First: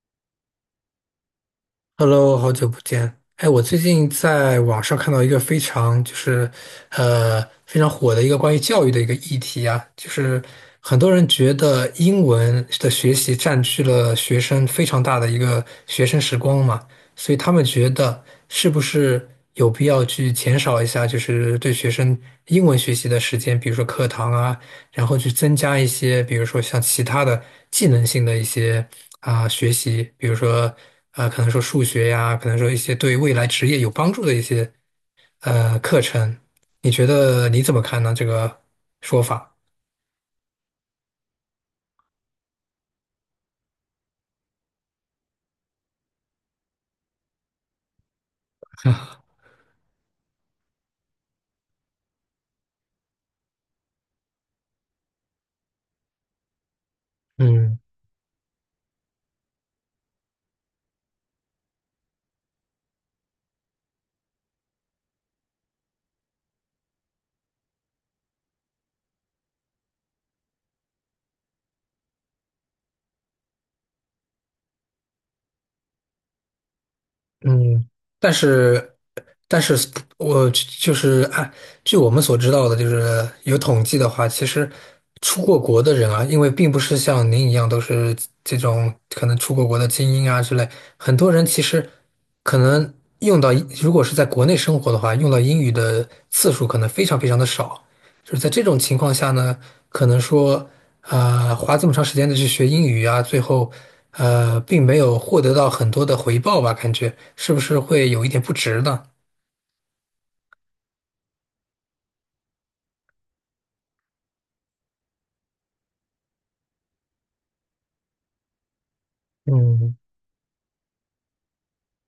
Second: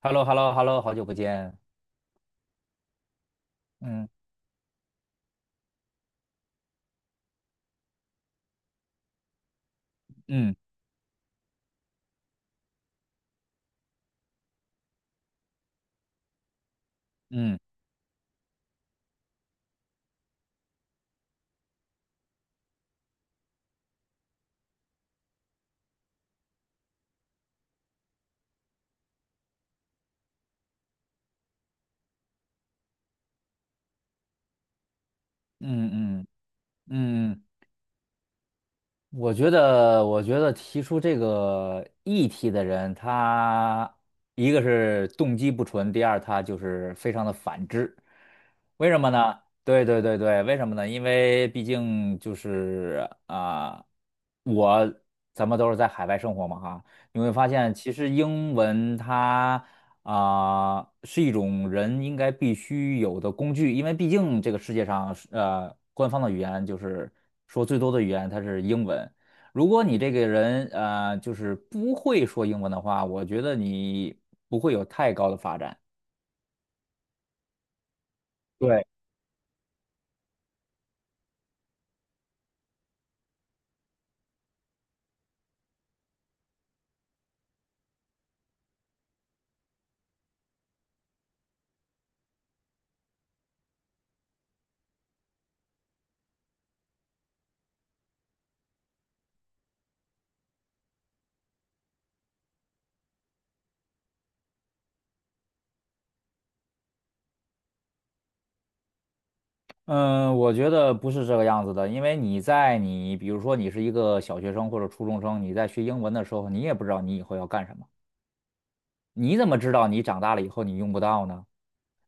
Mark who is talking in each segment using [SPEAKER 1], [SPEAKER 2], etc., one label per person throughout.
[SPEAKER 1] h e l l o h e l l o h e l l o 好久不见。
[SPEAKER 2] Hello，好久不见。哎，我最近
[SPEAKER 1] 嗯
[SPEAKER 2] 在网上看到一个非常就是，非常火的一个关于教育的一个议题啊，就是
[SPEAKER 1] 嗯
[SPEAKER 2] 很多人觉得英文的学习占据了学生非常大的一个学生时光嘛，所以他
[SPEAKER 1] 嗯
[SPEAKER 2] 们觉得是不是有必要去减少一下，就是对学生英文学习的时间，比如说课堂啊，然后去增加一些，比如说像其他的技能性的一些啊、学习，比如说啊，可能说数学呀，可能说一些对未来职业有帮助的一些课
[SPEAKER 1] 嗯嗯
[SPEAKER 2] 程。你觉
[SPEAKER 1] 嗯，
[SPEAKER 2] 得你怎么看呢？这个说法？
[SPEAKER 1] 我觉得提出这个议题的人，他一个是动机不纯，第二他就是非常的反智。为什么呢？对对对对，为什么呢？因为毕竟就是我咱们都是在海外生活嘛哈，你会发现
[SPEAKER 2] 嗯
[SPEAKER 1] 其实英文它，是一种人应该必须有的工具，因为毕竟这个世界上官方的语言就是说最多的语言它是英文。如果你这个人就是不会说英文的话，我觉得你不会有太高的发展。
[SPEAKER 2] 嗯，但
[SPEAKER 1] 对。
[SPEAKER 2] 是，但是我就是据我们所知道的，就是有统计的话，其实出过国的人啊，因为并不是像您一样都是这种可能出过国的精英啊之类，很多人其实可能用到，如果是在国内生活的话，用到英语的次数可能非常非常的少。就是在这种情况下呢，可能说，花这么长时间的去学英语啊，最后，并没有获得到很多的回报吧？感觉是不是会有一点不值呢？
[SPEAKER 1] 嗯，我觉得不是这个样子的，因为你比如说你是一个小学生或者初中生，你在学英文的时候，你也不知道你以后要干什么，你怎么知道
[SPEAKER 2] 嗯
[SPEAKER 1] 你长大了以后你用不到呢？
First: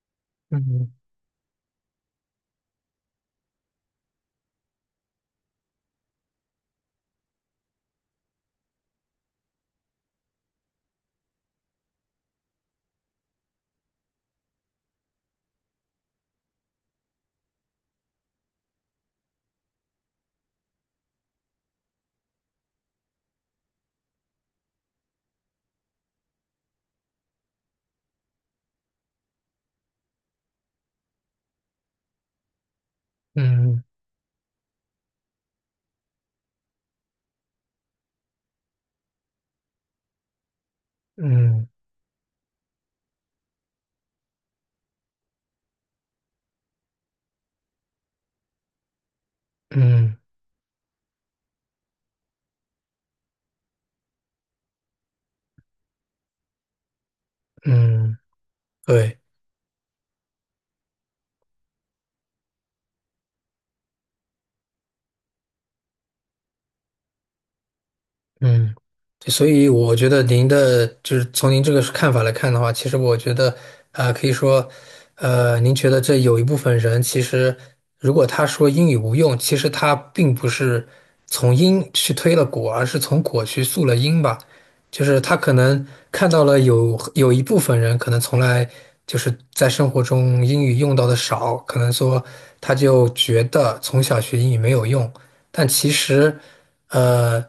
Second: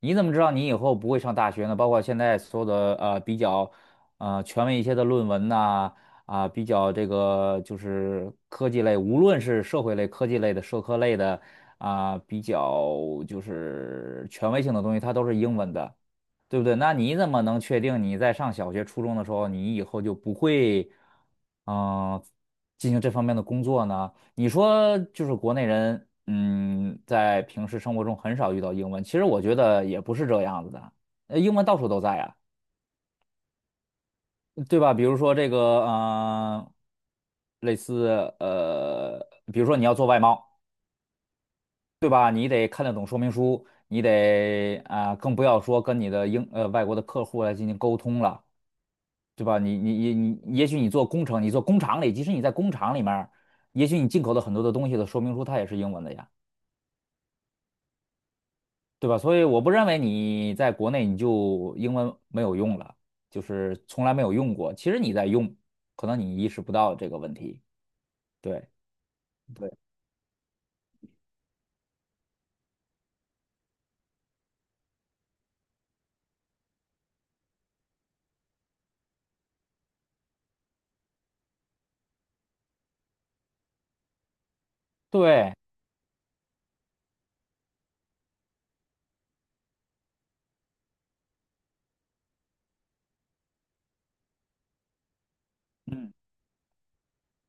[SPEAKER 1] 你怎么知道你以
[SPEAKER 2] 嗯
[SPEAKER 1] 后不会上大学呢？包括现在所有的比较权威一些的论文呐，啊，比较这个就是科技类，无论是社会类、科技类的、社科类的，啊，比较就是权威性的东西，它都是英文的，对不对？那你怎么能确定你在上小学、初中的时候，你以后就不会嗯、呃进行这方面的工作呢？你说就是国内人，在平时生活中很少遇到英文，其实我觉得也不是这样子的，英文到处都在呀，
[SPEAKER 2] 嗯
[SPEAKER 1] 对吧？比如说这个，类似比如说你要做外贸，
[SPEAKER 2] 嗯
[SPEAKER 1] 对吧？你得看得懂说明书，你得更不要说跟你的外国的客户来进行沟通了，对吧？你你你
[SPEAKER 2] 嗯
[SPEAKER 1] 你，也许你做工程，你做工厂里，即使你在工厂里面儿也许你进口的很多的东西的说明书它也是英文的呀。
[SPEAKER 2] 嗯，
[SPEAKER 1] 对吧？
[SPEAKER 2] 对。
[SPEAKER 1] 所以我不认为你在国内你就英文没有用了，就是从来没有用过。其实你在用，可能你意识不到这个问题。对
[SPEAKER 2] 嗯，所以
[SPEAKER 1] 对，
[SPEAKER 2] 我觉得您的就是从您这个看法来看的话，其实我觉得，啊、可以说，您觉得这有一部分人其实，如果他说英语无用，其实他并不是从因去推了果，而是从果去溯了因吧。就是他可
[SPEAKER 1] 对。
[SPEAKER 2] 能看到了有一部分人可能从来就是在生活中英语用到的少，可能说他就觉得从小学英语没有用，但其
[SPEAKER 1] 嗯。
[SPEAKER 2] 实。呃，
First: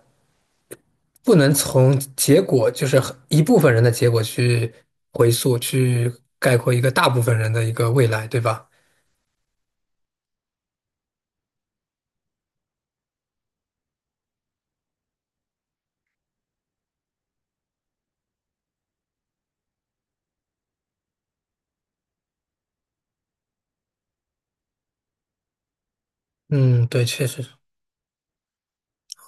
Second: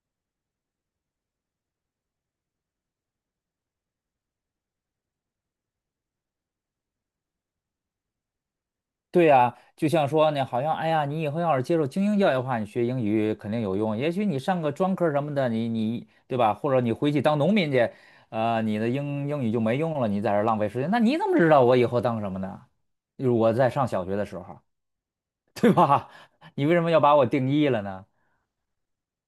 [SPEAKER 2] 不能从结果，就是很一部分人的结果去回溯，去概括一个大部分人的一个未来，对吧？
[SPEAKER 1] 对呀，就像说呢，好像哎呀，你以后要是接受精英教育的话，你学英语肯定有用。也许你上个专科什么的，你对吧？或者你回去当农民去，你的英语就没用了，你在这儿浪费时间。那你怎么知道我以后当什么呢？就是我在上小学的时候，对吧？你为什
[SPEAKER 2] 嗯，
[SPEAKER 1] 么要
[SPEAKER 2] 对，
[SPEAKER 1] 把我
[SPEAKER 2] 确实，
[SPEAKER 1] 定义了呢？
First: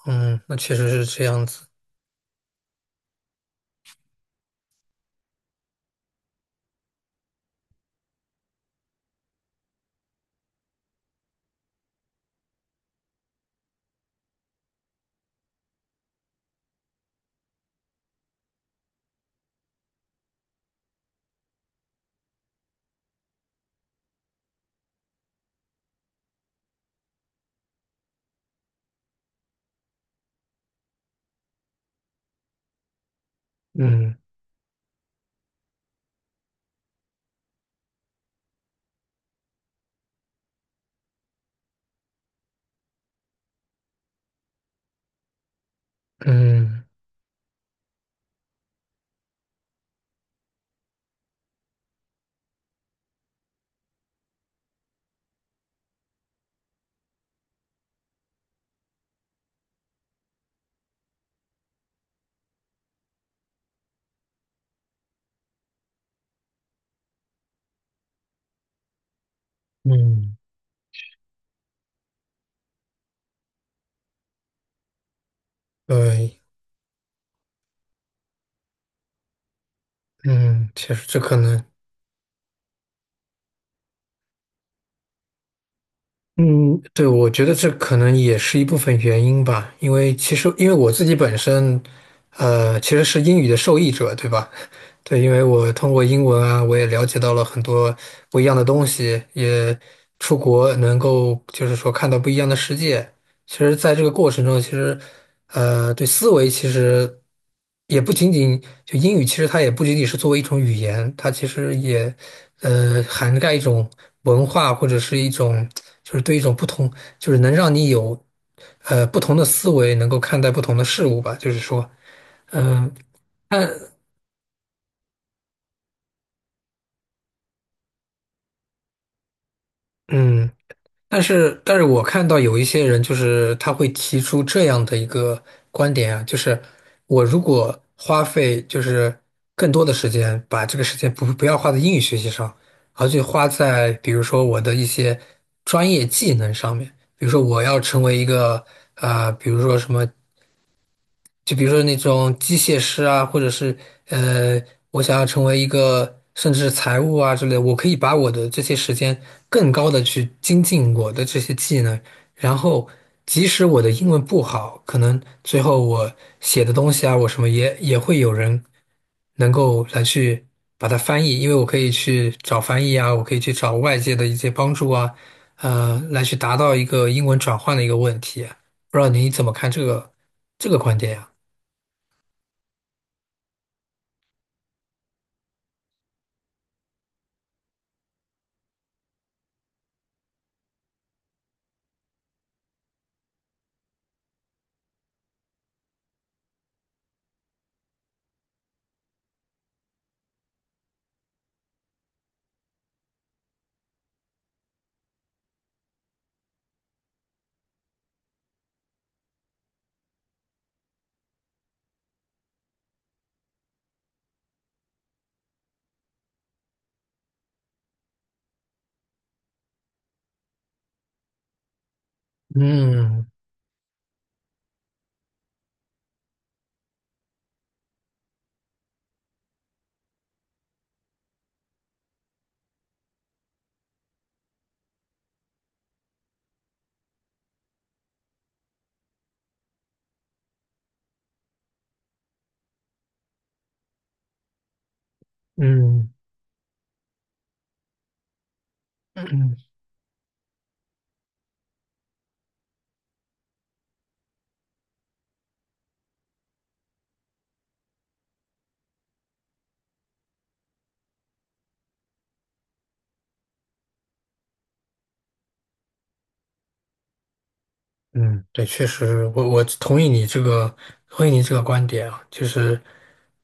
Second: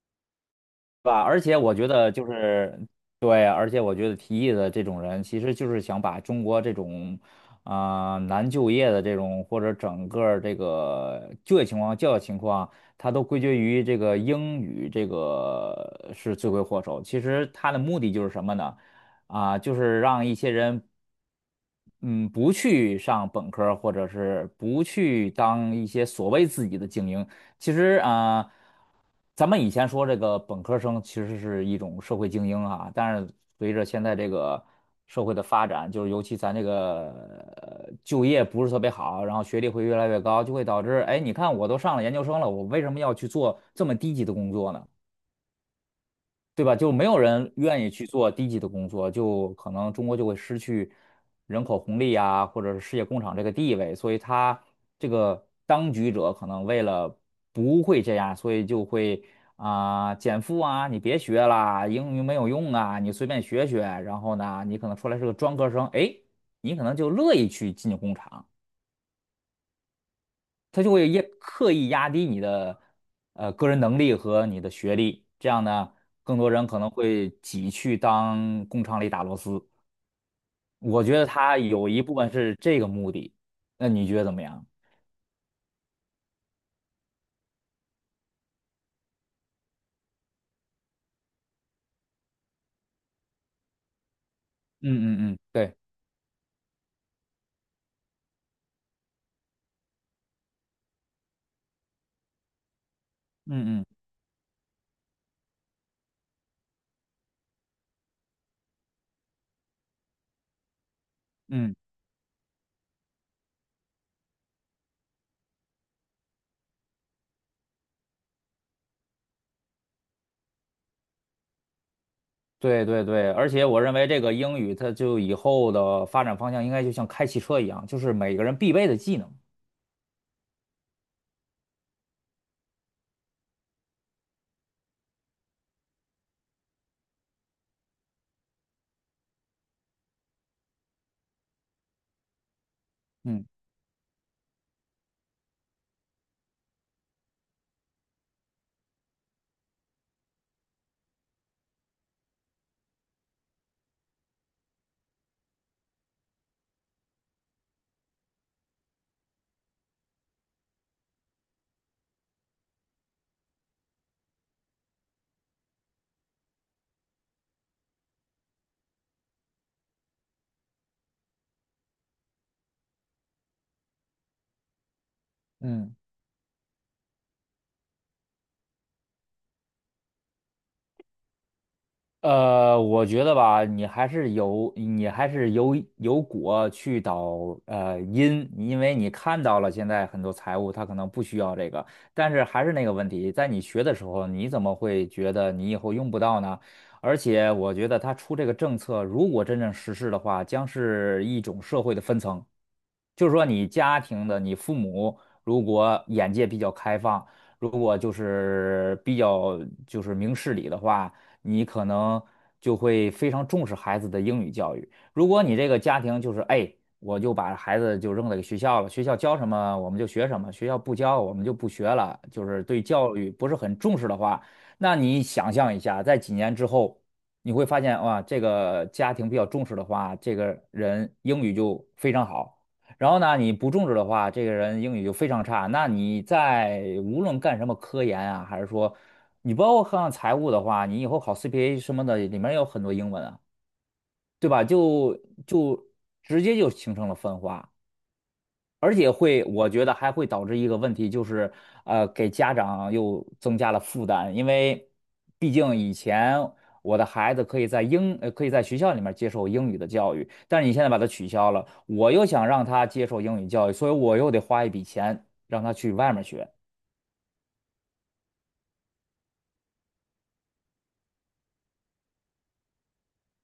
[SPEAKER 2] 嗯，那确实是
[SPEAKER 1] 对吧？
[SPEAKER 2] 这
[SPEAKER 1] 而
[SPEAKER 2] 样
[SPEAKER 1] 且
[SPEAKER 2] 子。
[SPEAKER 1] 我觉得就是，对，而且我觉得提议的这种人，其实就是想把中国这种难就业的这种，或者整个儿这个就业情况、教育情况，他都归结于这个英语这个是罪魁祸首。其实他的目的就是什么呢？就是让一些人，嗯，不去上本科儿或者是不去当一些所谓自己的精英。其实咱们以前说这个本科生其实是一种社会精英啊，但是随着现在
[SPEAKER 2] 嗯
[SPEAKER 1] 这个社会的发展，就是尤其咱这个就业不是特别好，然后学历会越来越高，就会导致，哎，你看我都上了研究生了，我为什么要去做这么低级的工作呢？对吧？
[SPEAKER 2] 嗯
[SPEAKER 1] 就没有人愿意去做低级的工作，就可能中国就会失去人口红利啊，或者是世界工厂这个地位，所以他这个当局者可能为了不会这样，所以就会减负啊，你别学啦，英语没有用啊，你随便学学，然后呢，你可能出来是个专科生，哎，你可能就乐意去进工厂。
[SPEAKER 2] 嗯，
[SPEAKER 1] 他就会刻意压低你的个人能力和你的学历，这样呢，更
[SPEAKER 2] 对，
[SPEAKER 1] 多人可能会挤去当工厂里打螺丝。
[SPEAKER 2] 嗯，确
[SPEAKER 1] 我
[SPEAKER 2] 实
[SPEAKER 1] 觉
[SPEAKER 2] 这
[SPEAKER 1] 得
[SPEAKER 2] 可
[SPEAKER 1] 他
[SPEAKER 2] 能，
[SPEAKER 1] 有一部分是这个目的，那你觉得怎么样？
[SPEAKER 2] 嗯，对，我觉得这可能也是一部分原因吧，因为其实因为我自己本身，其实是英语的受益者，对吧？对，因
[SPEAKER 1] 嗯嗯嗯，
[SPEAKER 2] 为我
[SPEAKER 1] 对。
[SPEAKER 2] 通过英文啊，我也了解到了很多不一样的东西，也出国能够就是说看到不一样的世界。其实，
[SPEAKER 1] 嗯嗯
[SPEAKER 2] 在这个过程中，其实对思维其实也不仅仅就英语，其实它也不仅仅是作为一种语言，它其实
[SPEAKER 1] 嗯，
[SPEAKER 2] 也涵盖一种文化或者是一种就是对一种不同，就是能让你有不同的思维，能够看待不同的事物吧。就是说，嗯、
[SPEAKER 1] 对对对，而且
[SPEAKER 2] 看，
[SPEAKER 1] 我认为这个英语它就以后的发展方向应该就像开汽车一样，就是每个人必备的技能。
[SPEAKER 2] 嗯。但是我看到有一些人，就是他会提出这样的一个观点啊，就是我如果花费就是更多的时间，把这个时间不要花在英语学习上，而去
[SPEAKER 1] 嗯
[SPEAKER 2] 花在比如说我的一些专业技能上面，比如说我要成为一个比如说什么就比如说那种机械师啊，或者是呃，我想要成为一个甚至是财务啊之类的我可以把我的这些时间更高的去精进我的这些技能，然后即使我的英文不好，可能最后我写的东西啊，我什么也会有人能够来去把它翻译，因为我可以去找翻译啊，我可以去找外界的一些帮助啊，
[SPEAKER 1] 嗯。
[SPEAKER 2] 来去达到一个英文转换的一个问题啊。不知道你怎么看这个观点呀？
[SPEAKER 1] 我觉得吧，你还是有果去导因，因为你看到了现在很多财务它可能不需要这个，但是还是那个问题，在你学的时候，你怎么会觉得你以后用不到呢？而且我觉得它出这个政策，如果真正实施的话，将是一种社会的分层，就是说你家庭的你父母如果眼界比较开放，如果就是比较就是明事理的话，你可能就会非常重视孩子的英语教育。如果你这个家庭就是，哎，我就把孩子就扔在学校了，学校教什么我们就学什么，学校不教我们就不学了，就是对教
[SPEAKER 2] 嗯
[SPEAKER 1] 育不是很重视的话，那你想象一下，在几年之后，你会发现哇，这个家庭比较重视的话，这个人英语就非常好。然后呢，你不重视的话，这个人英语就非常差。那你在无论干什么科研啊，还是说你包括看财务的话，你以后考 CPA 什么的，里面有很多英文啊，对吧？就
[SPEAKER 2] 嗯
[SPEAKER 1] 直接就形成了分化。而且会，
[SPEAKER 2] 嗯
[SPEAKER 1] 我觉得还会导致一个问题，就是给家长又增加了负担，因为毕竟以前我的孩子可以在可以在学校里面接受英语的教育，但是你现在把它取消了，我又想让他接受英语教育，所以我又得花一笔钱让他去外面学。
[SPEAKER 2] 嗯，对，确实，我同意你这个，同意你这个观点啊，就是，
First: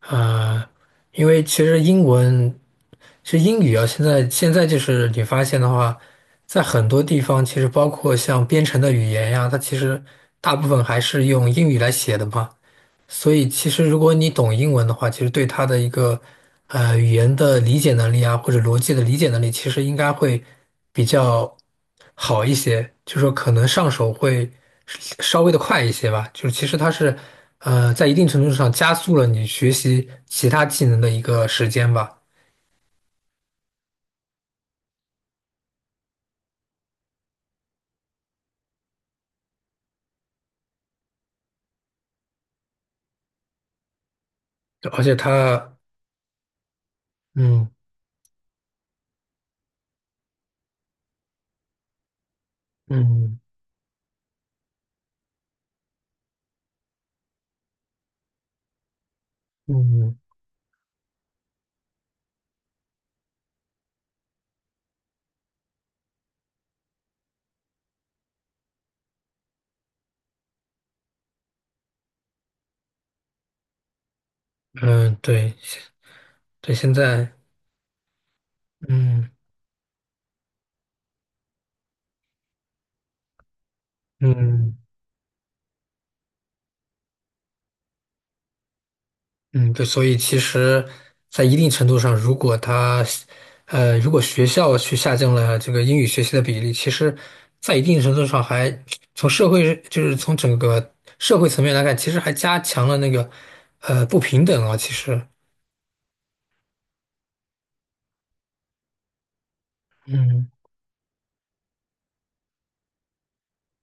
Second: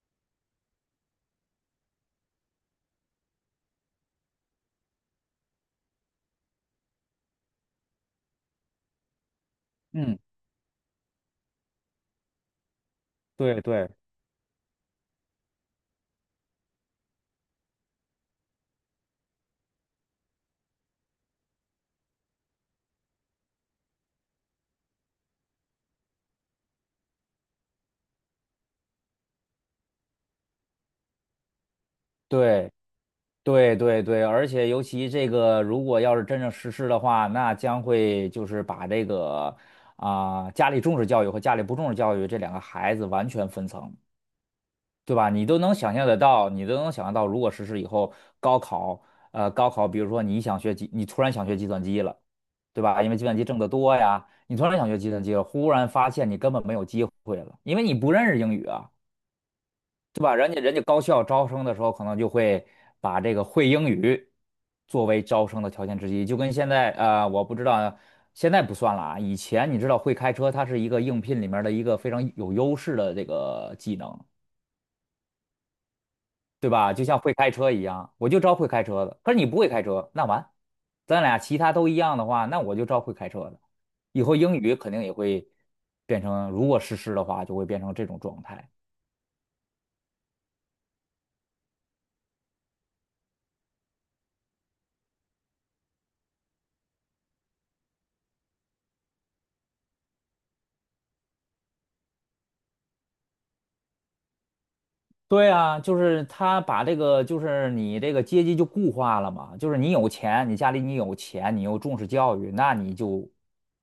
[SPEAKER 2] 呃，因为其实英文，其实英语啊，现在就是你发现的话，在很多地方，其实包括像编程的语言呀，它其实
[SPEAKER 1] 嗯，
[SPEAKER 2] 大部分还是用英语来写的嘛。所以
[SPEAKER 1] 对
[SPEAKER 2] 其实
[SPEAKER 1] 对
[SPEAKER 2] 如果你懂英文的话，其实对它的一个语言的理解能力啊，或者逻辑的理解能力，其实应该会比较好一些，就说可能上手会稍微的快一些吧。就是其实它是在一定程度上加速了你学习其他技能的一个时间吧，
[SPEAKER 1] 对。对对对，而且尤其这个，如果要是真正实施的话，那将会就是把这个家里重视教育和家里不重视教育这两个孩子完全分层，
[SPEAKER 2] 而且
[SPEAKER 1] 对吧？你都能
[SPEAKER 2] 它
[SPEAKER 1] 想象得到，你都能想象到，如果实
[SPEAKER 2] 嗯
[SPEAKER 1] 施以后，高考，比如说你突然想学计算机了，对吧？因为计算
[SPEAKER 2] 嗯
[SPEAKER 1] 机挣得多呀，你突然想学计算机了，忽然发现你根本没有机会了，因为你不认识英语啊。
[SPEAKER 2] 嗯嗯
[SPEAKER 1] 对吧？人家高校招生的时候，可能就会把这个会英语作为招生的条件之一，就跟现在我不知道现在不算了啊。以前你知道会开车，它是一个应聘里面的一个非常有优势的这个技能，
[SPEAKER 2] 嗯对
[SPEAKER 1] 对
[SPEAKER 2] 对，现
[SPEAKER 1] 吧？就像
[SPEAKER 2] 在
[SPEAKER 1] 会开车一样，我就招会开车的。
[SPEAKER 2] 嗯
[SPEAKER 1] 可是你不会开车，那完，咱俩其他都一样的话，那我就招会开车的。以后英
[SPEAKER 2] 嗯。
[SPEAKER 1] 语肯定也会变成，如果实施的话，就会变成这种状态。
[SPEAKER 2] 嗯，对，所以其实，在一定程度上，如果他，如果学校去下降了这个英语学习的比例，其实，在一定程度上还从社会，就是从整个社会层面来看，其实还加强了那个，不平等啊。其实，
[SPEAKER 1] 对啊，就是他把这个，就是你这个阶级就固化了嘛，就是你有钱，
[SPEAKER 2] 嗯
[SPEAKER 1] 你家里你有钱，你又重视教育，那你就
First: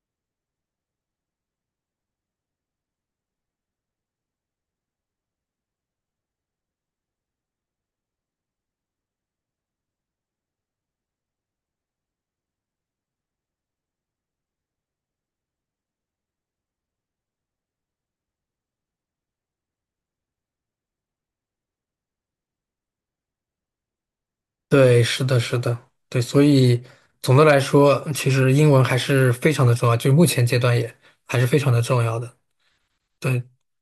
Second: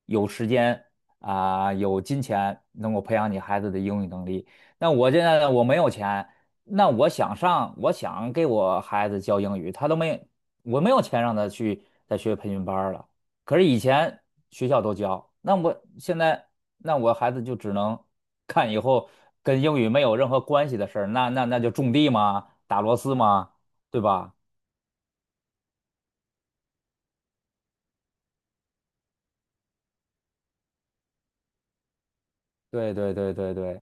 [SPEAKER 1] 有时间有金钱能够培养你孩子的英语能力。那我现在我没有钱，那我想上，我想给我孩子教英语，他都没，我没有钱让他去再学培训班儿了。可是以前学校都教，那我孩子就只能看以后跟英语没有任何关系的事儿，那就种地嘛，打螺丝嘛，对吧？
[SPEAKER 2] 对，是的，是的，对，所以总的来说，其实英文还是非常的重要，就是目前阶段也还是非常的重要的。
[SPEAKER 1] 对对对
[SPEAKER 2] 对，
[SPEAKER 1] 对对，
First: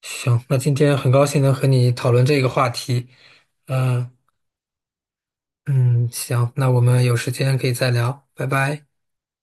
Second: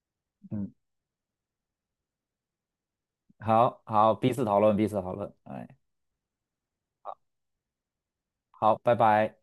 [SPEAKER 2] 行，那
[SPEAKER 1] 嗯，
[SPEAKER 2] 今天很高兴能和你讨论这个话题，
[SPEAKER 1] 好
[SPEAKER 2] 嗯、
[SPEAKER 1] 好，彼此讨论，彼此讨论，哎，
[SPEAKER 2] 嗯，行，那我们有时间可以再聊，拜
[SPEAKER 1] 好，
[SPEAKER 2] 拜。
[SPEAKER 1] 拜拜。